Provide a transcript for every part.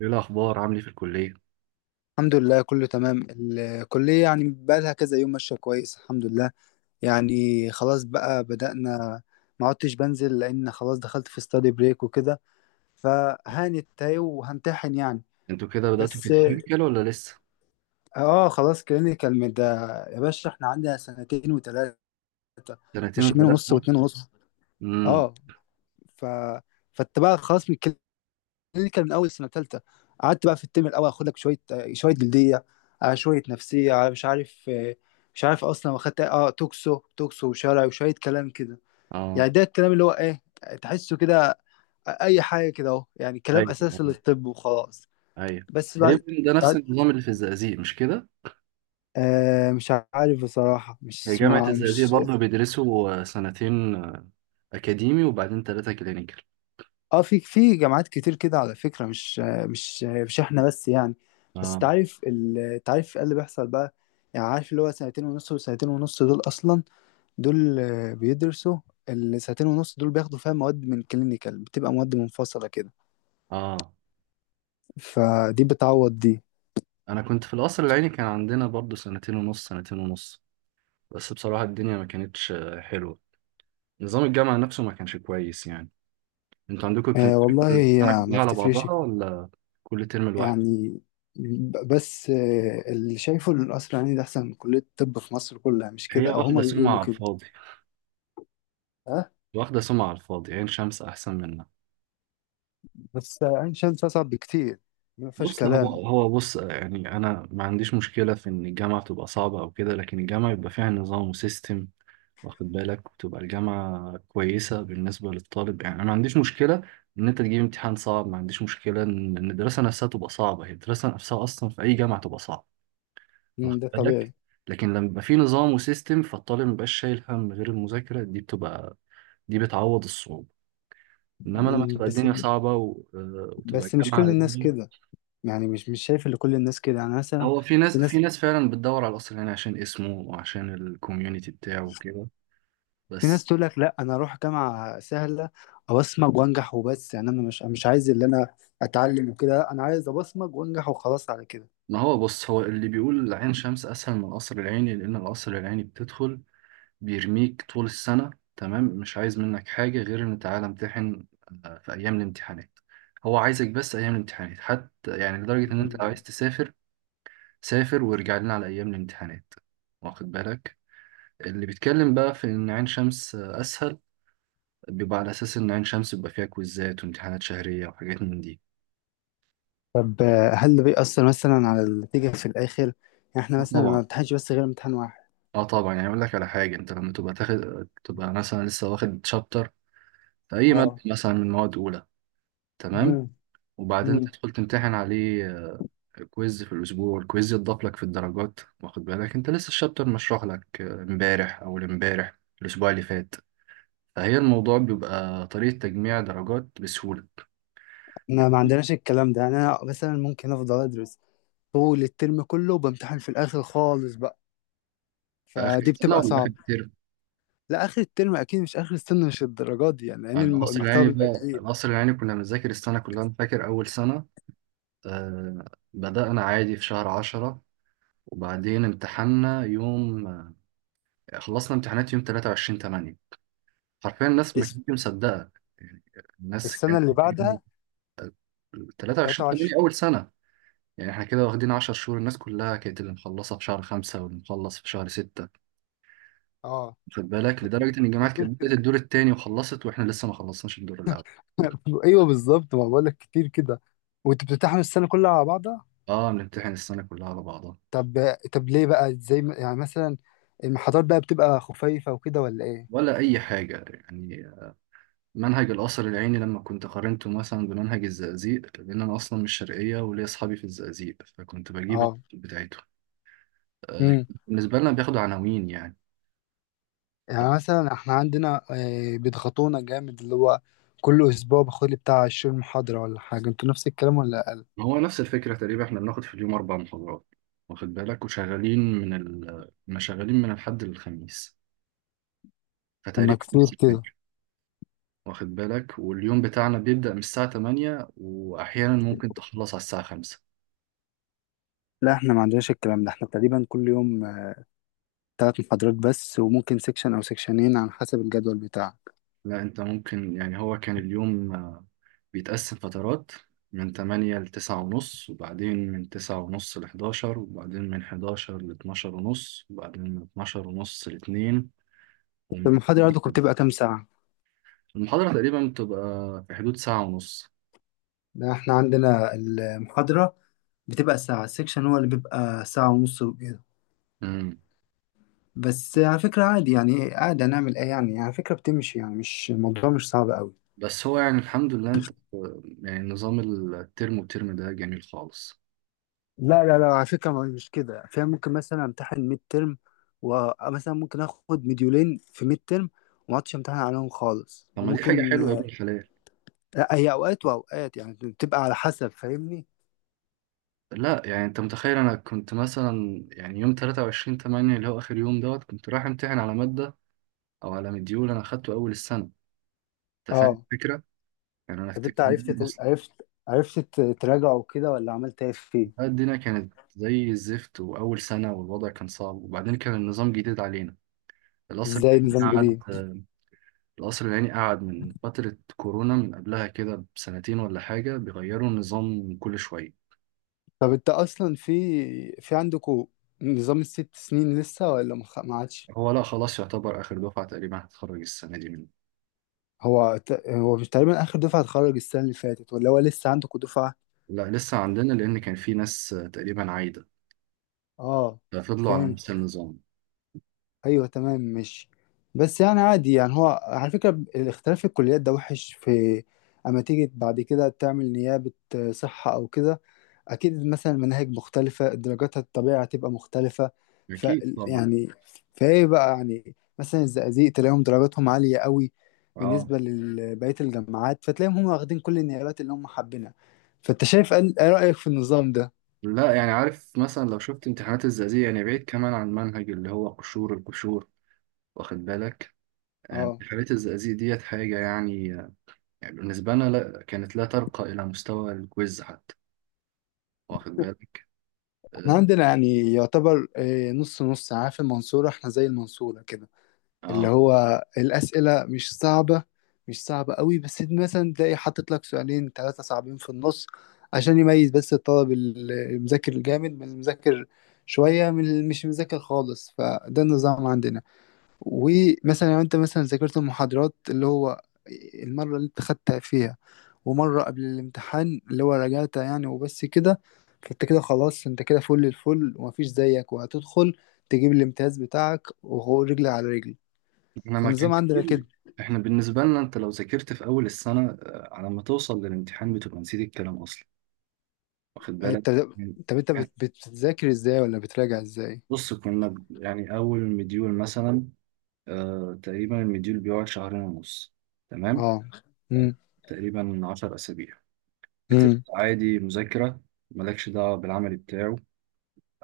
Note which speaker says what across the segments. Speaker 1: ايه الاخبار؟ عامل ايه في الكليه؟
Speaker 2: الحمد لله، كله تمام. الكلية يعني بقالها كذا يوم ماشية كويس، الحمد لله. يعني خلاص بقى بدأنا. ما عدتش بنزل لأن خلاص دخلت في ستادي بريك وكده. فهانت اهي وهمتحن يعني.
Speaker 1: انتوا كده بداتوا في
Speaker 2: بس.
Speaker 1: الكلينيكال ولا لسه؟
Speaker 2: اه، خلاص كلينيكال من ده. يا باشا، احنا عندنا سنتين وتلاتة.
Speaker 1: سنتين
Speaker 2: مش اتنين ونص
Speaker 1: وثلاثه.
Speaker 2: واتنين ونص.
Speaker 1: امم.
Speaker 2: اه. ف فانت بقى خلاص. اللي كان من اول سنه ثالثه، قعدت بقى في الترم الاول اخد لك شويه شويه جلديه، على شويه نفسيه، على مش عارف، مش عارف اصلا. واخدت اه توكسو وشرعي وشويه كلام كده. يعني
Speaker 1: اه.
Speaker 2: ده الكلام اللي هو ايه، تحسه كده. اي حاجه كده اهو، يعني كلام
Speaker 1: ايوه.
Speaker 2: اساسي
Speaker 1: آه.
Speaker 2: للطب وخلاص.
Speaker 1: ايوه.
Speaker 2: بس بعد.
Speaker 1: تقريبا ده نفس
Speaker 2: بعد
Speaker 1: النظام اللي في الزقازيق، مش كده؟
Speaker 2: مش عارف بصراحه
Speaker 1: هي
Speaker 2: مش
Speaker 1: جامعه
Speaker 2: مع-
Speaker 1: الزقازيق
Speaker 2: مش
Speaker 1: برضه بيدرسوا سنتين اكاديمي، وبعدين ثلاثه كلينيكال.
Speaker 2: اه، في جامعات كتير كده على فكرة، مش مش احنا بس يعني. بس
Speaker 1: اه.
Speaker 2: تعرف تعرف ايه اللي بيحصل بقى. يعني عارف اللي هو سنتين ونص وسنتين ونص دول اصلا، دول بيدرسوا. السنتين ونص دول بياخدوا فيها مواد من كلينيكال، بتبقى مواد منفصلة كده.
Speaker 1: اه.
Speaker 2: فدي بتعوض دي.
Speaker 1: انا كنت في القصر العيني، كان عندنا برضه سنتين ونص سنتين ونص. بس بصراحه الدنيا ما كانتش حلوه. نظام الجامعه نفسه ما كانش كويس يعني. انتوا عندكم
Speaker 2: آه والله
Speaker 1: بتمتحنوا
Speaker 2: هي
Speaker 1: السنه
Speaker 2: ما
Speaker 1: كلها على
Speaker 2: بتفرقش
Speaker 1: بعضها ولا كل ترم لوحده؟
Speaker 2: يعني. ب- بس آه اللي شايفه ان القصر العيني ده احسن من كلية الطب في مصر كلها، مش
Speaker 1: هي
Speaker 2: كده؟ او
Speaker 1: واخدة
Speaker 2: هما
Speaker 1: سمعة
Speaker 2: بيقولوا
Speaker 1: على
Speaker 2: كده.
Speaker 1: الفاضي.
Speaker 2: ها.
Speaker 1: واخدة سمعة على الفاضي. عين شمس أحسن منها.
Speaker 2: بس عين شمس اصعب بكتير، ما فيهاش
Speaker 1: بص هو
Speaker 2: كلام.
Speaker 1: هو بص يعني أنا ما عنديش مشكلة في إن الجامعة تبقى صعبة أو كده، لكن الجامعة يبقى فيها نظام وسيستم، واخد بالك، وتبقى الجامعة كويسة بالنسبة للطالب. يعني أنا ما عنديش مشكلة إن أنت تجيب امتحان صعب، ما عنديش مشكلة إن الدراسة نفسها تبقى صعبة. هي الدراسة نفسها أصلا في أي جامعة تبقى صعبة. واخد
Speaker 2: ده
Speaker 1: بالك.
Speaker 2: طبيعي.
Speaker 1: لكن لما يبقى في نظام وسيستم، فالطالب مبقاش شايل هم غير المذاكرة. دي بتعوض الصعوبة. انما لما تبقى
Speaker 2: بس،
Speaker 1: الدنيا صعبة و... آه، وتبقى
Speaker 2: بس مش كل
Speaker 1: الجامعة.
Speaker 2: الناس كده. يعني مش شايف ان كل الناس كده، يعني مثلا
Speaker 1: هو في
Speaker 2: في
Speaker 1: ناس في
Speaker 2: ناس،
Speaker 1: ناس فعلا بتدور على الاصل، يعني عشان اسمه وعشان الكوميونتي بتاعه وكده.
Speaker 2: في
Speaker 1: بس
Speaker 2: ناس تقول لك لا، انا اروح جامعه سهله. ابصمج وانجح وبس. يعني انا مش عايز اللي انا اتعلم وكده، لا، انا عايز ابصمج وانجح وخلاص على كده.
Speaker 1: ما هو بص، هو اللي بيقول عين شمس اسهل من القصر العيني لان القصر العيني بتدخل بيرميك طول السنه. تمام. مش عايز منك حاجه غير ان تعالى امتحن في ايام الامتحانات. هو عايزك بس ايام الامتحانات حتى، يعني لدرجه ان انت لو عايز تسافر، سافر وارجع لنا على ايام الامتحانات. واخد بالك. اللي بيتكلم بقى في ان عين شمس اسهل، بيبقى على اساس ان عين شمس بيبقى فيها كويزات وامتحانات شهريه وحاجات من دي.
Speaker 2: طب هل ده بيأثر مثلا على النتيجه في الاخر يعني؟ احنا
Speaker 1: آه
Speaker 2: مثلا ما
Speaker 1: طبعا.
Speaker 2: بنمتحنش بس غير امتحان واحد.
Speaker 1: اه طبعا. يعني اقول لك على حاجه. انت لما تبقى تاخد تبقى مثلا لسه واخد شابتر في اي ماده
Speaker 2: اه.
Speaker 1: مثلا من مواد اولى. تمام.
Speaker 2: مم.
Speaker 1: وبعدين
Speaker 2: مم.
Speaker 1: تدخل تمتحن عليه كويز في الاسبوع. الكويز يتضاف لك في الدرجات، واخد بالك، انت لسه الشابتر مشروح لك امبارح او امبارح الاسبوع اللي فات. فهي الموضوع بيبقى طريقه تجميع درجات بسهوله.
Speaker 2: احنا ما عندناش الكلام ده. يعني انا مثلا ممكن افضل ادرس طول الترم كله، وبامتحن في الاخر خالص بقى،
Speaker 1: في اخر
Speaker 2: فدي
Speaker 1: السنه
Speaker 2: بتبقى
Speaker 1: ولا اخر
Speaker 2: صعب.
Speaker 1: الترم؟
Speaker 2: لا اخر الترم اكيد، مش اخر السنه، مش الدرجات دي يعني، لان
Speaker 1: القصر
Speaker 2: المحتوى
Speaker 1: العيني
Speaker 2: بيبقى
Speaker 1: بقى،
Speaker 2: كبير.
Speaker 1: القصر العيني كنا بنذاكر السنة كلها. أنا فاكر أول سنة آه بدأنا عادي في شهر عشرة، وبعدين امتحنا يوم خلصنا امتحانات يوم تلاتة وعشرين تمانية. حرفيا الناس ما
Speaker 2: اس-
Speaker 1: كانتش مصدقة يعني. الناس
Speaker 2: السنه
Speaker 1: كانت
Speaker 2: اللي
Speaker 1: بتقول
Speaker 2: بعدها.
Speaker 1: تلاتة وعشرين تمانية
Speaker 2: 23.
Speaker 1: أول سنة! يعني احنا كده واخدين عشر شهور. الناس كلها كانت اللي مخلصة في شهر خمسة واللي مخلص في شهر ستة.
Speaker 2: اه،
Speaker 1: خد بالك لدرجة إن الجامعات
Speaker 2: كتير
Speaker 1: كانت بدأت
Speaker 2: كده.
Speaker 1: الدور التاني وخلصت، وإحنا لسه ما خلصناش الدور الأول.
Speaker 2: ايوه، بالظبط، ما بقول لك كتير كده. وانت بتمتحن السنه كلها على بعضها.
Speaker 1: اه بنمتحن السنة كلها على بعضها.
Speaker 2: طب ليه بقى، زي يعني مثلا، المحاضرات بقى بتبقى خفيفه وكده ولا ايه؟
Speaker 1: ولا أي حاجة يعني. منهج القصر العيني لما كنت قارنته مثلا بمنهج الزقازيق، لأن أنا أصلا مش شرقية وليا أصحابي في الزقازيق فكنت بجيب
Speaker 2: اه.
Speaker 1: بتاعته آه،
Speaker 2: امم
Speaker 1: بالنسبة لنا بياخدوا عناوين يعني.
Speaker 2: يعني مثلا احنا عندنا بيضغطونا جامد. اللي هو كل اسبوع باخد لي بتاع 20 محاضره ولا حاجه، انتوا نفس الكلام ولا؟
Speaker 1: هو نفس الفكرة تقريبا. إحنا بناخد في اليوم أربع محاضرات، واخد بالك، وشغالين من ال كنا شغالين من الحد للخميس.
Speaker 2: لما
Speaker 1: فتقريبا
Speaker 2: كتير
Speaker 1: نفس
Speaker 2: كده.
Speaker 1: الفكرة. واخد بالك. واليوم بتاعنا بيبدأ من الساعة 8 وأحيانا ممكن تخلص على الساعة 5.
Speaker 2: لا احنا ما عندناش الكلام ده، احنا تقريبا كل يوم ثلاث محاضرات بس، وممكن سيكشن او سيكشنين على حسب الجدول بتاعك.
Speaker 1: لا انت ممكن، يعني هو كان اليوم بيتقسم فترات. من 8 ل 9 ونص، وبعدين من 9 ونص ل 11، وبعدين من 11 ل 12 ونص، وبعدين من 12 ونص ل 2، ومن
Speaker 2: المحاضرة عندكم
Speaker 1: 2.
Speaker 2: بتبقى كام ساعة؟
Speaker 1: المحاضرة تقريبا بتبقى في حدود ساعة ونص.
Speaker 2: لا احنا عندنا المحاضرة بتبقى ساعة، السيكشن هو اللي بيبقى ساعة ونص وكده.
Speaker 1: مم.
Speaker 2: بس على فكرة عادي يعني، عادي هنعمل ايه يعني. على فكرة بتمشي يعني، مش الموضوع مش صعب قوي.
Speaker 1: بس هو يعني الحمد لله. انت يعني نظام الترم. والترم ده جميل خالص.
Speaker 2: لا لا لا، على فكرة مش كده، فيها ممكن مثلا امتحن ميد ترم، ومثلا ممكن اخد مديولين في ميد ترم وما اقعدش امتحن عليهم خالص،
Speaker 1: طب ما دي حاجة
Speaker 2: وممكن.
Speaker 1: حلوة يا ابن الحلال.
Speaker 2: لا هي اوقات واوقات يعني، بتبقى على حسب، فاهمني.
Speaker 1: لا يعني، انت متخيل انا كنت مثلا يعني يوم 23/8 اللي هو اخر يوم دوت كنت رايح امتحن على مادة او على مديول انا اخدته اول السنه. انت فاهم
Speaker 2: اه.
Speaker 1: الفكره. يعني انا
Speaker 2: طب
Speaker 1: افتكر
Speaker 2: انت
Speaker 1: إن اصلا
Speaker 2: عرفت تراجعه كده ولا عملت ايه فيه؟
Speaker 1: الدنيا كانت زي الزفت، واول سنه، والوضع كان صعب، وبعدين كان النظام جديد علينا. القصر
Speaker 2: ازاي
Speaker 1: العيني
Speaker 2: نظام
Speaker 1: قعد
Speaker 2: جديد؟
Speaker 1: القصر العيني قعد من فتره كورونا، من قبلها كده بسنتين ولا حاجه، بيغيروا النظام كل شويه.
Speaker 2: طب انت اصلا في، عندكوا نظام الست سنين لسه ولا ما عادش؟
Speaker 1: هو لا خلاص، يعتبر اخر دفعه تقريبا هتتخرج السنه دي منه.
Speaker 2: هو هو مش تقريبا اخر دفعه اتخرج السنه اللي فاتت، ولا هو لسه عندكوا دفعه؟
Speaker 1: لا لسه عندنا، لان كان في ناس تقريبا عايده،
Speaker 2: اه،
Speaker 1: ففضلوا على نفس
Speaker 2: فهمت.
Speaker 1: النظام.
Speaker 2: ايوه، تمام، مش، بس يعني عادي يعني. هو على فكره الاختلاف في الكليات ده وحش في، اما تيجي بعد كده تعمل نيابه صحه او كده، اكيد مثلا المناهج مختلفه، درجاتها الطبيعي هتبقى مختلفه. ف
Speaker 1: اكيد طبعا.
Speaker 2: يعني، فايه بقى يعني؟ مثلا الزقازيق تلاقيهم درجاتهم عاليه قوي
Speaker 1: اه.
Speaker 2: بالنسبه لبقيه الجامعات، فتلاقيهم هم واخدين كل النيابات اللي هم حابينها. فانت شايف ايه رايك في النظام ده؟
Speaker 1: لا يعني، عارف مثلا لو شفت امتحانات الزقازيق، يعني بعيد كمان عن المنهج اللي هو قشور القشور، واخد بالك.
Speaker 2: اه.
Speaker 1: امتحانات الزقازيق ديت حاجة يعني يعني بالنسبة لنا لا كانت لا ترقى إلى مستوى الكويز حتى. واخد بالك.
Speaker 2: احنا
Speaker 1: اه.
Speaker 2: عندنا يعني يعتبر نص نص. عارف المنصوره؟ احنا زي المنصوره كده. اللي
Speaker 1: آه.
Speaker 2: هو الأسئلة مش صعبة، مش صعبة قوي، بس انت مثلا تلاقي حاطط لك سؤالين ثلاثة صعبين في النص، عشان يميز بس الطالب المذاكر الجامد من المذاكر شوية، من اللي مش مذاكر خالص. فده النظام عندنا. ومثلا لو انت مثلا ذاكرت المحاضرات، اللي هو المرة اللي انت خدتها فيها، ومرة قبل الامتحان اللي هو راجعتها يعني وبس كده، فانت كده خلاص، انت كده فل الفل ومفيش زيك، وهتدخل تجيب الامتياز بتاعك وهو رجل على رجل.
Speaker 1: احنا ما كان
Speaker 2: فالنظام عندنا
Speaker 1: كتير.
Speaker 2: كده.
Speaker 1: احنا بالنسبة لنا، انت لو ذاكرت في أول السنة على ما توصل للامتحان بتبقى نسيت الكلام أصلا. واخد بالك.
Speaker 2: انت،
Speaker 1: يعني.
Speaker 2: طب انت
Speaker 1: يعني
Speaker 2: بتذاكر ازاي ولا بتراجع ازاي؟
Speaker 1: يعني أول مديول مثلا. آه تقريبا المديول بيقعد شهرين ونص. تمام.
Speaker 2: اه. امم
Speaker 1: تقريبا عشر أسابيع. بتبقى
Speaker 2: امم
Speaker 1: عادي مذاكرة. مالكش دعوة بالعمل بتاعه.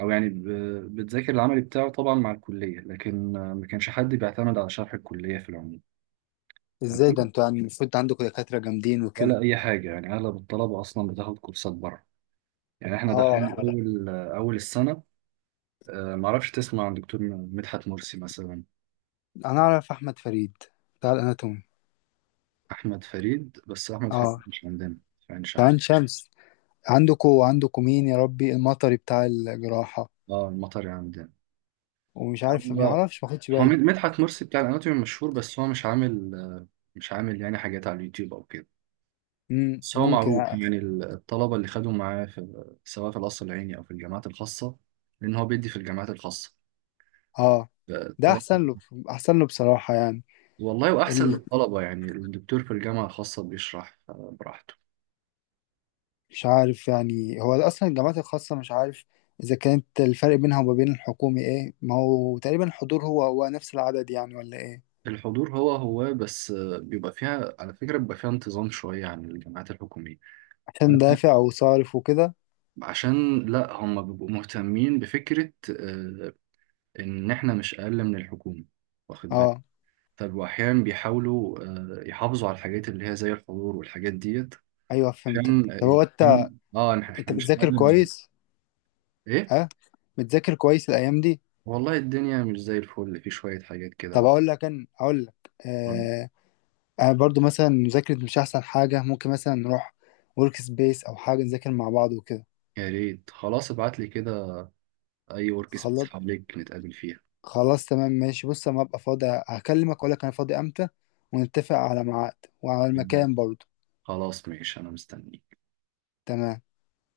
Speaker 1: أو يعني بتذاكر العمل بتاعه طبعا مع الكلية، لكن ما كانش حد بيعتمد على شرح الكلية في العموم.
Speaker 2: ازاي ده؟
Speaker 1: تمام.
Speaker 2: انتوا يعني المفروض عندكم دكاترة جامدين وكده.
Speaker 1: ولا أي حاجة يعني. أغلب الطلبة أصلا بتاخد كورسات بره. يعني إحنا دخلنا
Speaker 2: اه.
Speaker 1: أول أول السنة معرفش تسمع عن دكتور مدحت مرسي مثلا.
Speaker 2: انا اعرف احمد فريد بتاع الاناتومي.
Speaker 1: أحمد فريد، بس أحمد فريد
Speaker 2: اه.
Speaker 1: مش عندنا في عين شمس.
Speaker 2: كمان شمس. عندكم مين يا ربي المطري بتاع الجراحة،
Speaker 1: اه المطر عندنا.
Speaker 2: ومش عارف،
Speaker 1: هو
Speaker 2: ما يعرفش، ما خدش بالي.
Speaker 1: مدحت مرسي بتاع الاناتومي مشهور، بس هو مش عامل. مش عامل يعني حاجات على اليوتيوب او كده. بس هو
Speaker 2: ممكن.
Speaker 1: معروف يعني. الطلبه اللي خدوا معاه، في سواء في القصر العيني او في الجامعات الخاصه، لان هو بيدي في الجامعات الخاصه
Speaker 2: اه، ده
Speaker 1: الطلبة.
Speaker 2: احسن له، احسن له بصراحة. يعني
Speaker 1: والله واحسن للطلبه يعني. الدكتور في الجامعه الخاصه بيشرح براحته.
Speaker 2: مش عارف، يعني هو اصلا الجامعات الخاصه مش عارف اذا كانت، الفرق بينها وما بين الحكومي ايه؟ ما هو تقريبا الحضور هو هو نفس العدد يعني ولا ايه؟
Speaker 1: الحضور هو هو، بس بيبقى فيها على فكره بيبقى فيها انتظام شويه عن الجامعات الحكوميه.
Speaker 2: عشان دافع وصارف وكده.
Speaker 1: عشان لا، هم بيبقوا مهتمين بفكرة آه، ان احنا مش اقل من الحكومه، واخد بالك.
Speaker 2: اه.
Speaker 1: طب واحيانا بيحاولوا يحافظوا على الحاجات اللي هي زي الحضور والحاجات ديت،
Speaker 2: ايوه، فهمتك.
Speaker 1: عشان
Speaker 2: طب هو انت
Speaker 1: اه
Speaker 2: انت
Speaker 1: احنا مش اقل
Speaker 2: بتذاكر
Speaker 1: من.
Speaker 2: كويس؟
Speaker 1: ايه.
Speaker 2: ها؟ بتذاكر كويس الايام دي؟
Speaker 1: والله الدنيا مش زي الفل. في شويه حاجات كده
Speaker 2: طب
Speaker 1: بقى.
Speaker 2: اقول لك،
Speaker 1: طب
Speaker 2: آه انا برضو مثلا مذاكرة مش احسن حاجه، ممكن مثلا نروح ورك سبيس او حاجه نذاكر مع بعض وكده.
Speaker 1: يا ريت. خلاص ابعت لي كده اي ورك سبيس
Speaker 2: خلاص،
Speaker 1: حواليك نتقابل فيها.
Speaker 2: خلاص تمام ماشي. بص اما ابقى فاضي هكلمك، اقول لك انا فاضي امتى، ونتفق على ميعاد وعلى المكان برضه.
Speaker 1: خلاص ماشي انا مستني.
Speaker 2: تمام.